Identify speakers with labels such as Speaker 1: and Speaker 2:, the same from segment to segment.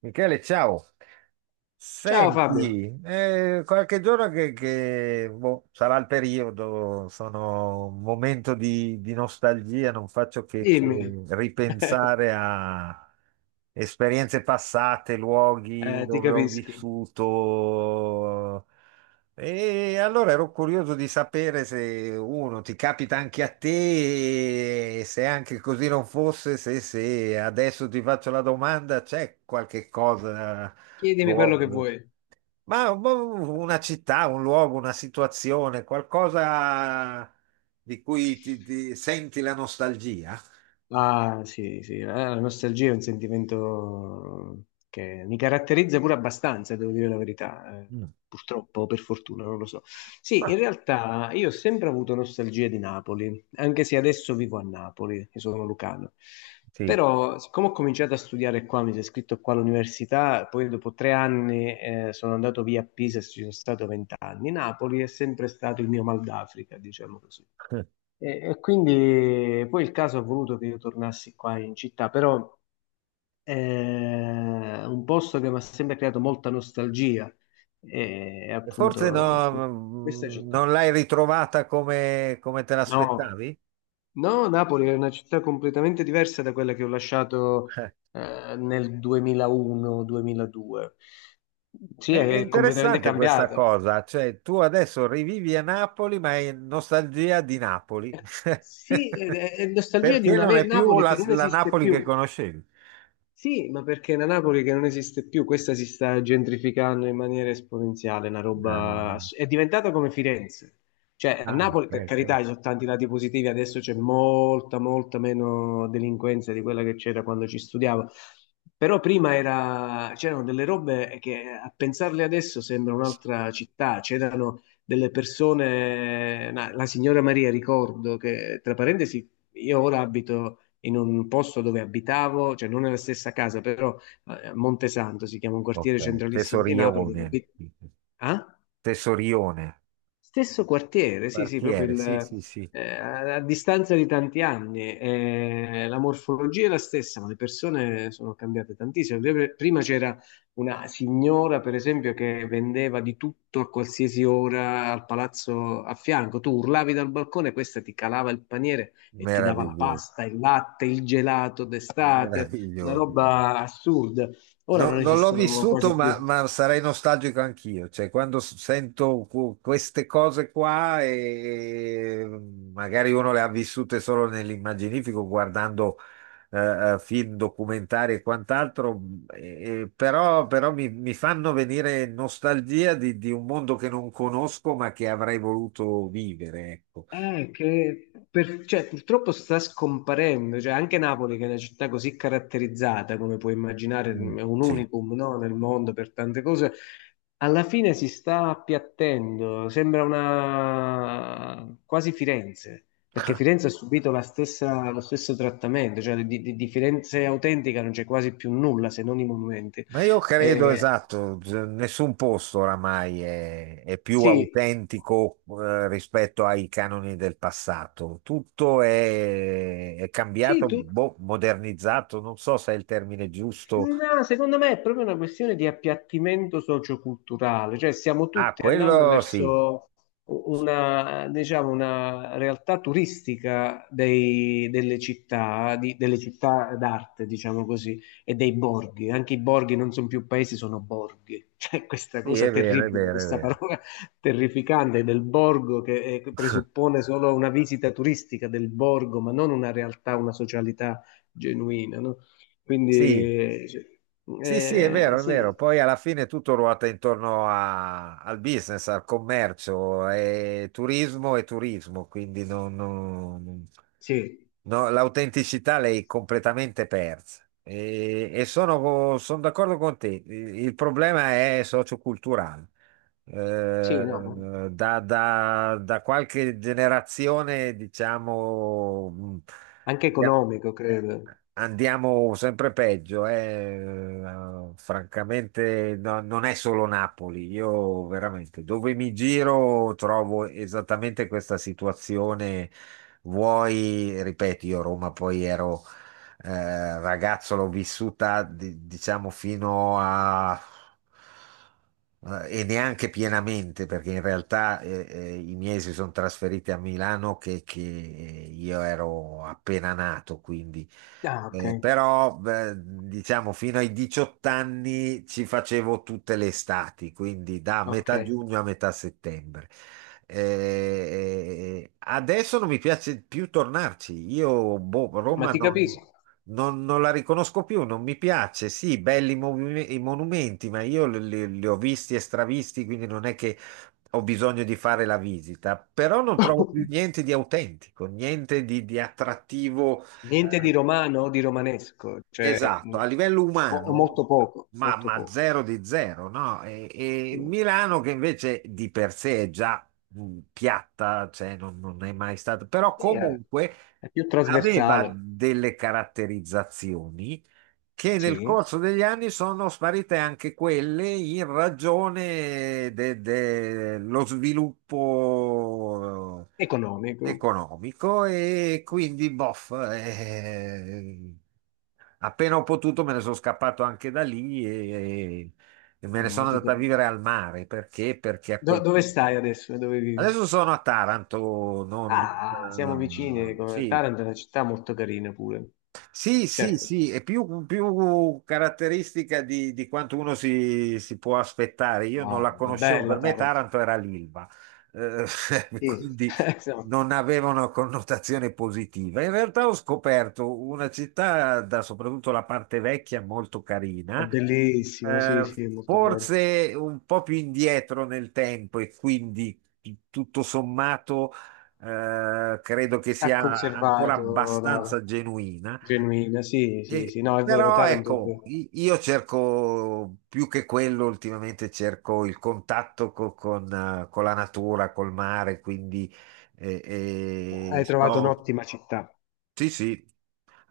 Speaker 1: Michele, ciao.
Speaker 2: Ciao Fabio,
Speaker 1: Senti, qualche giorno sarà il periodo, sono un momento di nostalgia, non faccio che
Speaker 2: dimmi.
Speaker 1: ripensare a esperienze passate, luoghi
Speaker 2: Ti
Speaker 1: dove ho
Speaker 2: capisco.
Speaker 1: vissuto. E allora ero curioso di sapere se uno ti capita anche a te, e se anche così non fosse, se adesso ti faccio la domanda, c'è qualche cosa
Speaker 2: Chiedimi quello che
Speaker 1: luogo.
Speaker 2: vuoi.
Speaker 1: Ma un- una città, un luogo, una situazione, qualcosa di cui ti senti la nostalgia?
Speaker 2: Ah, sì, sì, la nostalgia è un sentimento che mi caratterizza pure abbastanza, devo dire la verità,
Speaker 1: Mm.
Speaker 2: purtroppo, o per fortuna, non lo so. Sì, in
Speaker 1: Ah,
Speaker 2: realtà io ho sempre avuto nostalgia di Napoli, anche se adesso vivo a Napoli, io sono lucano.
Speaker 1: sì.
Speaker 2: Però, siccome ho cominciato a studiare qua, mi sono iscritto qua all'università, poi dopo tre anni sono andato via a Pisa e ci sono stato vent'anni. Napoli è sempre stato il mio mal d'Africa, diciamo così. E quindi poi il caso ha voluto che io tornassi qua in città, però è un posto che mi ha sempre creato molta nostalgia, è
Speaker 1: Forse
Speaker 2: appunto
Speaker 1: no,
Speaker 2: questa città.
Speaker 1: non l'hai ritrovata come, come te
Speaker 2: No,
Speaker 1: l'aspettavi?
Speaker 2: no, Napoli è una città completamente diversa da quella che ho lasciato
Speaker 1: Eh,
Speaker 2: nel 2001-2002. Sì,
Speaker 1: è
Speaker 2: è completamente
Speaker 1: interessante questa
Speaker 2: cambiata.
Speaker 1: cosa, cioè tu adesso rivivi a Napoli, ma hai nostalgia di Napoli,
Speaker 2: Sì, è nostalgia di
Speaker 1: perché
Speaker 2: una
Speaker 1: non è più
Speaker 2: Napoli che non
Speaker 1: la
Speaker 2: esiste
Speaker 1: Napoli che
Speaker 2: più.
Speaker 1: conoscevi.
Speaker 2: Sì, ma perché è una Napoli che non esiste più, questa si sta gentrificando in maniera esponenziale, una roba...
Speaker 1: Ehm,
Speaker 2: ass- è diventata come Firenze. Cioè, a
Speaker 1: ah,
Speaker 2: Napoli, per
Speaker 1: ok.
Speaker 2: carità, ci sono tanti lati positivi, adesso c'è molta, molta meno delinquenza di quella che c'era quando ci studiavo, però prima c'erano delle robe che a pensarle adesso sembra un'altra città, c'erano delle persone, la signora Maria ricordo che, tra parentesi, io ora abito in un posto dove abitavo, cioè non nella stessa casa, però a Montesanto si chiama un
Speaker 1: Ok,
Speaker 2: quartiere centralissimo di Napoli dove
Speaker 1: Tesorione,
Speaker 2: Ah?
Speaker 1: Tesorione,
Speaker 2: Stesso quartiere, sì, sì, proprio
Speaker 1: quartiere, sì,
Speaker 2: il,
Speaker 1: sì, sì,
Speaker 2: a distanza di tanti anni. La morfologia è la stessa, ma le persone sono cambiate tantissimo. Prima c'era una signora, per esempio, che vendeva di tutto a qualsiasi ora al palazzo a fianco. Tu urlavi dal balcone, questa ti calava il paniere e ti dava la
Speaker 1: meraviglioso,
Speaker 2: pasta, il latte, il gelato d'estate, una
Speaker 1: meraviglioso.
Speaker 2: roba assurda. Ora non
Speaker 1: Non l'ho
Speaker 2: esistono
Speaker 1: vissuto,
Speaker 2: quasi più.
Speaker 1: ma sarei nostalgico anch'io, cioè quando sento queste cose qua e magari uno le ha vissute solo nell'immaginifico guardando film, documentari e quant'altro, e però, però mi fanno venire nostalgia di un mondo che non conosco ma che avrei voluto vivere, ecco.
Speaker 2: Cioè, purtroppo sta scomparendo, cioè, anche Napoli, che è una città così caratterizzata, come puoi immaginare, è
Speaker 1: Mm,
Speaker 2: un
Speaker 1: sì.
Speaker 2: unicum, no, nel mondo per tante cose, alla fine si sta appiattendo, sembra una quasi Firenze, perché Firenze ha subito la lo stesso trattamento, cioè di Firenze autentica non c'è quasi più nulla se non i monumenti.
Speaker 1: Ma io credo,
Speaker 2: Eh,
Speaker 1: esatto, nessun posto oramai è più
Speaker 2: sì,
Speaker 1: autentico rispetto ai canoni del passato. Tutto è
Speaker 2: sì,
Speaker 1: cambiato,
Speaker 2: tu.
Speaker 1: boh, modernizzato, non so se è il termine giusto.
Speaker 2: No, secondo me è proprio una questione di appiattimento socioculturale, cioè stiamo
Speaker 1: Ah,
Speaker 2: tutti andando
Speaker 1: quello sì,
Speaker 2: verso una, diciamo, una realtà turistica delle città, delle città d'arte, diciamo così, e dei borghi. Anche i borghi non sono più paesi, sono borghi. Cioè questa
Speaker 1: sì, è
Speaker 2: cosa
Speaker 1: vero, è
Speaker 2: terribile,
Speaker 1: vero, è
Speaker 2: questa
Speaker 1: vero.
Speaker 2: parola terrificante del borgo che presuppone solo una visita turistica del borgo, ma non una realtà, una socialità genuina, no?
Speaker 1: Sì,
Speaker 2: Quindi sì.
Speaker 1: sì, sì, è
Speaker 2: eh,
Speaker 1: vero, è vero.
Speaker 2: sì,
Speaker 1: Poi alla fine tutto ruota intorno al business, al commercio, e turismo, quindi
Speaker 2: sì,
Speaker 1: no, l'autenticità l'hai completamente persa. E sono, sono d'accordo con te, il problema è socioculturale. Eh,
Speaker 2: sì, no,
Speaker 1: da qualche generazione, diciamo,
Speaker 2: anche economico, credo.
Speaker 1: andiamo sempre peggio, eh. Francamente non è solo Napoli, io veramente dove mi giro trovo esattamente questa situazione. Vuoi, ripeto, io a Roma poi ero ragazzo, l'ho vissuta, diciamo, fino a... e neanche pienamente, perché in realtà i miei si sono trasferiti a Milano che io ero appena nato, quindi...
Speaker 2: Ah, ok.
Speaker 1: Però, beh, diciamo, fino ai 18 anni ci facevo tutte le estati, quindi da
Speaker 2: Ok,
Speaker 1: metà giugno a metà settembre. Adesso non mi piace più tornarci. Io, boh,
Speaker 2: ma
Speaker 1: Roma
Speaker 2: ti capisco.
Speaker 1: non la riconosco più, non mi piace. Sì, belli i monumenti, ma io li ho visti e stravisti, quindi non è che ho bisogno di fare la visita, però non trovo più niente di autentico, niente di attrattivo,
Speaker 2: Niente
Speaker 1: eh,
Speaker 2: di romano o di romanesco, cioè,
Speaker 1: esatto, a livello
Speaker 2: o
Speaker 1: umano,
Speaker 2: molto poco, molto
Speaker 1: ma
Speaker 2: poco.
Speaker 1: zero di zero, no? E
Speaker 2: Sì.
Speaker 1: Milano che invece di per sé è già piatta, cioè non è mai stata, però
Speaker 2: Sì,
Speaker 1: comunque
Speaker 2: è più
Speaker 1: aveva
Speaker 2: trasversale,
Speaker 1: delle caratterizzazioni che nel
Speaker 2: sì,
Speaker 1: corso degli anni sono sparite anche quelle in ragione dello sviluppo
Speaker 2: economico.
Speaker 1: economico e quindi boff. Appena ho potuto me ne sono scappato anche da lì e me ne
Speaker 2: Ah,
Speaker 1: sono
Speaker 2: ti
Speaker 1: andato a vivere
Speaker 2: capisco.
Speaker 1: al mare. Perché? Perché a quel
Speaker 2: Dove
Speaker 1: punto...
Speaker 2: stai adesso? Dove vivi?
Speaker 1: Adesso sono a Taranto, non,
Speaker 2: Ah, siamo vicini,
Speaker 1: sì,
Speaker 2: Taranto è una città molto carina pure.
Speaker 1: sì, sì,
Speaker 2: Certo.
Speaker 1: sì, è più, più caratteristica di quanto uno si può aspettare. Io non la
Speaker 2: Wow, è
Speaker 1: conoscevo, per
Speaker 2: bella
Speaker 1: me
Speaker 2: Taranto.
Speaker 1: Taranto era l'Ilva, eh,
Speaker 2: Sì,
Speaker 1: quindi
Speaker 2: insomma,
Speaker 1: non aveva una connotazione positiva. In realtà ho scoperto una città, da, soprattutto la parte vecchia, molto
Speaker 2: è
Speaker 1: carina,
Speaker 2: bellissima, sì,
Speaker 1: eh,
Speaker 2: sì, molto bella.
Speaker 1: forse un po' più indietro nel tempo e quindi tutto sommato credo che
Speaker 2: Ha
Speaker 1: sia ancora
Speaker 2: conservato la
Speaker 1: abbastanza genuina.
Speaker 2: genuina, sì, sì, sì, no, è vero,
Speaker 1: Però
Speaker 2: Taranto è
Speaker 1: ecco,
Speaker 2: vero.
Speaker 1: io cerco più che quello ultimamente, cerco il contatto con con la natura, col mare, quindi eh,
Speaker 2: Hai trovato
Speaker 1: sto...
Speaker 2: un'ottima città.
Speaker 1: Sì, sì,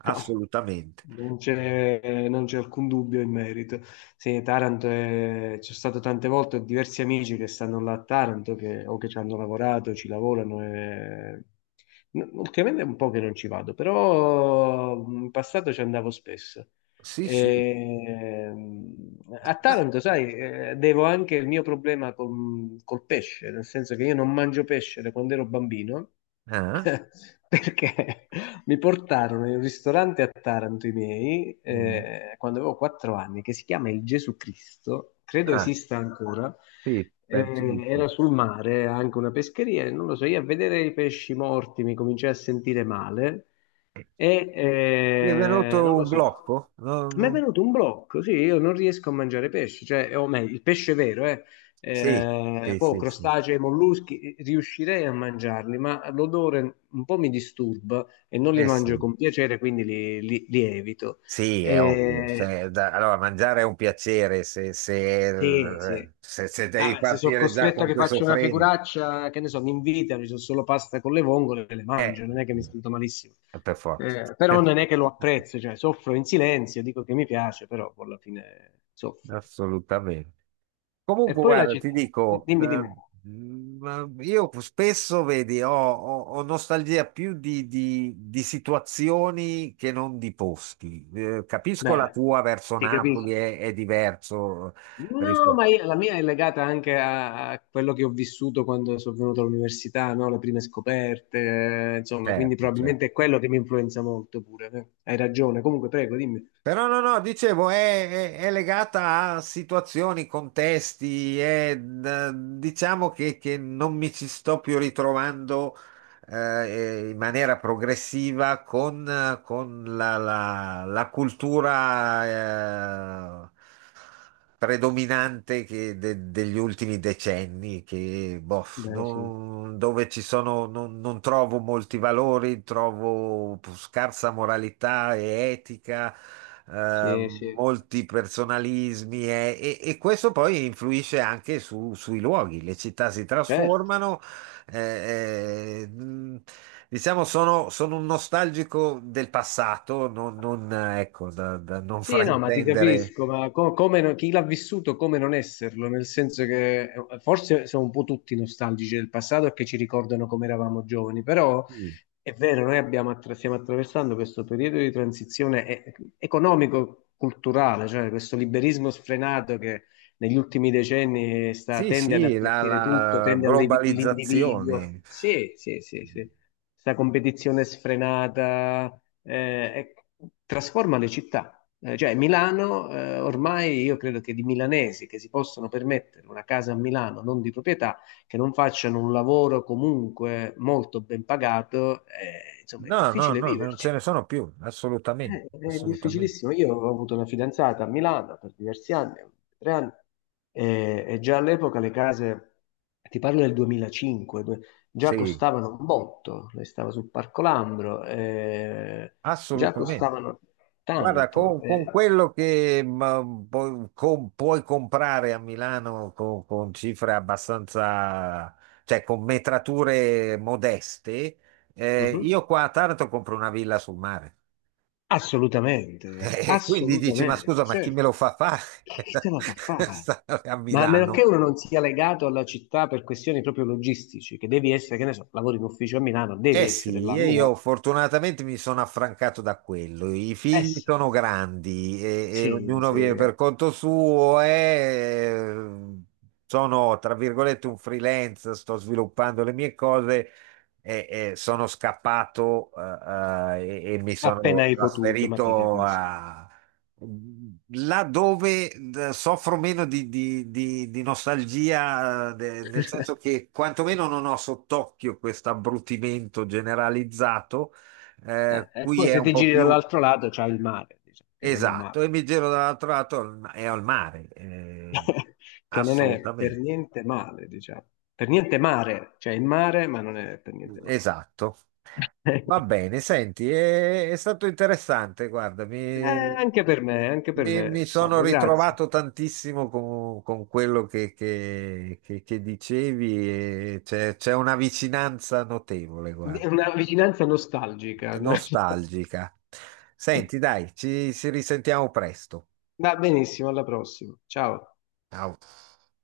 Speaker 2: Non c'è alcun dubbio in merito. Sì, c'è stato tante volte, ho diversi amici che stanno là a Taranto o che ci hanno lavorato, ci lavorano. Ultimamente è un po' che non ci vado, però in passato ci andavo spesso.
Speaker 1: Sì, sì.
Speaker 2: Ehm, a
Speaker 1: Ma-
Speaker 2: Taranto, sai, devo anche il mio problema col pesce, nel senso che io non mangio pesce da quando ero bambino,
Speaker 1: Ah,
Speaker 2: perché mi portarono in un ristorante a Taranto i miei,
Speaker 1: mm.
Speaker 2: quando avevo quattro anni, che si chiama il Gesù Cristo, credo
Speaker 1: Ah,
Speaker 2: esista ancora.
Speaker 1: sì, penso di sì.
Speaker 2: Era sul mare anche una pescheria, e non lo so, io a vedere i pesci morti mi cominciai a sentire male e
Speaker 1: Ti è venuto
Speaker 2: non lo
Speaker 1: un
Speaker 2: so.
Speaker 1: blocco? No,
Speaker 2: Mi è
Speaker 1: no.
Speaker 2: venuto un blocco, sì, io non riesco a mangiare pesce, cioè, o meglio, il pesce vero, eh.
Speaker 1: Sì,
Speaker 2: Eh,
Speaker 1: sì,
Speaker 2: poi
Speaker 1: sì, sì.
Speaker 2: crostacei, molluschi, riuscirei a mangiarli, ma l'odore un po' mi disturba e non li mangio
Speaker 1: Sì.
Speaker 2: con piacere, quindi li evito.
Speaker 1: Sì, è ovvio.
Speaker 2: Eh,
Speaker 1: Allora, mangiare è un piacere
Speaker 2: sì, sì.
Speaker 1: se devi
Speaker 2: Ah, beh, se sono
Speaker 1: partire già
Speaker 2: costretto a
Speaker 1: con
Speaker 2: che
Speaker 1: questo
Speaker 2: faccio una
Speaker 1: freno,
Speaker 2: figuraccia, che ne so, mi invitano, ci sono solo pasta con le vongole, e le
Speaker 1: eh,
Speaker 2: mangio, non è che mi sento malissimo.
Speaker 1: per forza.
Speaker 2: Però non è che lo apprezzo, cioè soffro in silenzio, dico che mi piace, però poi alla fine soffro.
Speaker 1: Assolutamente.
Speaker 2: E
Speaker 1: Comunque,
Speaker 2: poi la
Speaker 1: guarda, ti
Speaker 2: città.
Speaker 1: dico,
Speaker 2: Dimmi, dimmi.
Speaker 1: io spesso, vedi, ho nostalgia più di situazioni che non di posti. Capisco la
Speaker 2: Beh,
Speaker 1: tua verso
Speaker 2: ti
Speaker 1: Napoli
Speaker 2: capisco.
Speaker 1: è diverso
Speaker 2: No, ma
Speaker 1: rispetto...
Speaker 2: la mia è legata anche a quello che ho vissuto quando sono venuto all'università, no? Le prime scoperte, insomma, quindi
Speaker 1: Certo, certo.
Speaker 2: probabilmente è quello che mi influenza molto pure. Hai ragione. Comunque, prego, dimmi.
Speaker 1: Però no, no, dicevo, è, è legata a situazioni, contesti, è, diciamo che non mi ci sto più ritrovando in maniera progressiva con con la cultura predominante che degli ultimi decenni, che, boh,
Speaker 2: Beh, sì.
Speaker 1: dove ci sono, non trovo molti valori, trovo scarsa moralità e etica.
Speaker 2: Sì, sì.
Speaker 1: Molti personalismi e, e questo poi influisce anche sui luoghi, le città si
Speaker 2: Certo.
Speaker 1: trasformano, eh, eh, mh, diciamo, sono un nostalgico del passato, non, non, ecco, da non
Speaker 2: Sì, no, ma ti
Speaker 1: fraintendere.
Speaker 2: capisco, ma co- come non- chi l'ha vissuto, come non esserlo? Nel senso che forse sono un po' tutti nostalgici del passato e che ci ricordano come eravamo giovani, però
Speaker 1: Sì,
Speaker 2: è vero, noi abbiamo stiamo attraversando questo periodo di transizione economico-culturale, cioè questo liberismo sfrenato che negli ultimi decenni
Speaker 1: sì,
Speaker 2: tende ad
Speaker 1: sì,
Speaker 2: appiattire tutto,
Speaker 1: la
Speaker 2: tende all'individuo.
Speaker 1: globalizzazione.
Speaker 2: Sì, sì, sì, sì. Questa competizione sfrenata trasforma le città, cioè Milano, ormai io credo che di milanesi che si possono permettere una casa a Milano non di proprietà, che non facciano un lavoro comunque molto ben pagato, insomma è
Speaker 1: No, no,
Speaker 2: difficile
Speaker 1: no, non ce
Speaker 2: viverci.
Speaker 1: ne sono più, assolutamente,
Speaker 2: È
Speaker 1: assolutamente.
Speaker 2: difficilissimo. Io ho avuto una fidanzata a Milano per diversi anni, tre anni, e, già all'epoca le case, ti parlo del 2005, già
Speaker 1: Sì,
Speaker 2: costavano un botto, lei stava sul Parco Lambro, già
Speaker 1: assolutamente.
Speaker 2: costavano
Speaker 1: Guarda,
Speaker 2: tanto.
Speaker 1: con quello che puoi comprare a Milano con cifre abbastanza, cioè con metrature modeste,
Speaker 2: Mhm.
Speaker 1: io qua a Taranto compro una villa sul mare.
Speaker 2: Assolutamente,
Speaker 1: E quindi dici, ma scusa,
Speaker 2: assolutamente,
Speaker 1: ma chi me
Speaker 2: certo.
Speaker 1: lo fa fare?
Speaker 2: Chi te la fa fare?
Speaker 1: Stare a
Speaker 2: Ma a meno
Speaker 1: Milano?
Speaker 2: che uno non sia legato alla città per questioni proprio logistici, che devi essere, che ne so, lavori in ufficio a Milano, devi
Speaker 1: Eh
Speaker 2: essere là
Speaker 1: sì,
Speaker 2: a
Speaker 1: e io
Speaker 2: Milano.
Speaker 1: fortunatamente mi sono affrancato da quello. I
Speaker 2: Eh
Speaker 1: figli
Speaker 2: sì,
Speaker 1: sono grandi e
Speaker 2: sì,
Speaker 1: ognuno
Speaker 2: sì,
Speaker 1: vive per conto suo e sono, tra virgolette, un freelance, sto sviluppando le mie cose e sono scappato e mi
Speaker 2: appena
Speaker 1: sono
Speaker 2: hai potuto, ma ti
Speaker 1: trasferito
Speaker 2: capisco.
Speaker 1: a, là dove soffro meno di nostalgia, nel senso che quantomeno non ho sott'occhio questo abbrutimento generalizzato,
Speaker 2: Eh, e
Speaker 1: qui
Speaker 2: poi
Speaker 1: è
Speaker 2: se
Speaker 1: un
Speaker 2: ti
Speaker 1: po'
Speaker 2: giri
Speaker 1: più
Speaker 2: dall'altro lato c'è il mare, diciamo, che non è
Speaker 1: esatto,
Speaker 2: male.
Speaker 1: e mi giro dall'altro lato e al mare,
Speaker 2: Che non è per
Speaker 1: assolutamente.
Speaker 2: niente male, diciamo. Per niente mare, cioè il mare, ma non è per niente male.
Speaker 1: Esatto. Va bene, senti, è stato interessante, guarda,
Speaker 2: Eh, anche per me, anche per
Speaker 1: mi
Speaker 2: me,
Speaker 1: sono
Speaker 2: Fabio, grazie.
Speaker 1: ritrovato tantissimo con quello che dicevi e c'è una vicinanza notevole,
Speaker 2: È
Speaker 1: guarda,
Speaker 2: una vicinanza
Speaker 1: è
Speaker 2: nostalgica.
Speaker 1: nostalgica. Senti, dai, ci risentiamo presto.
Speaker 2: Va benissimo, alla prossima. Ciao.
Speaker 1: Ciao.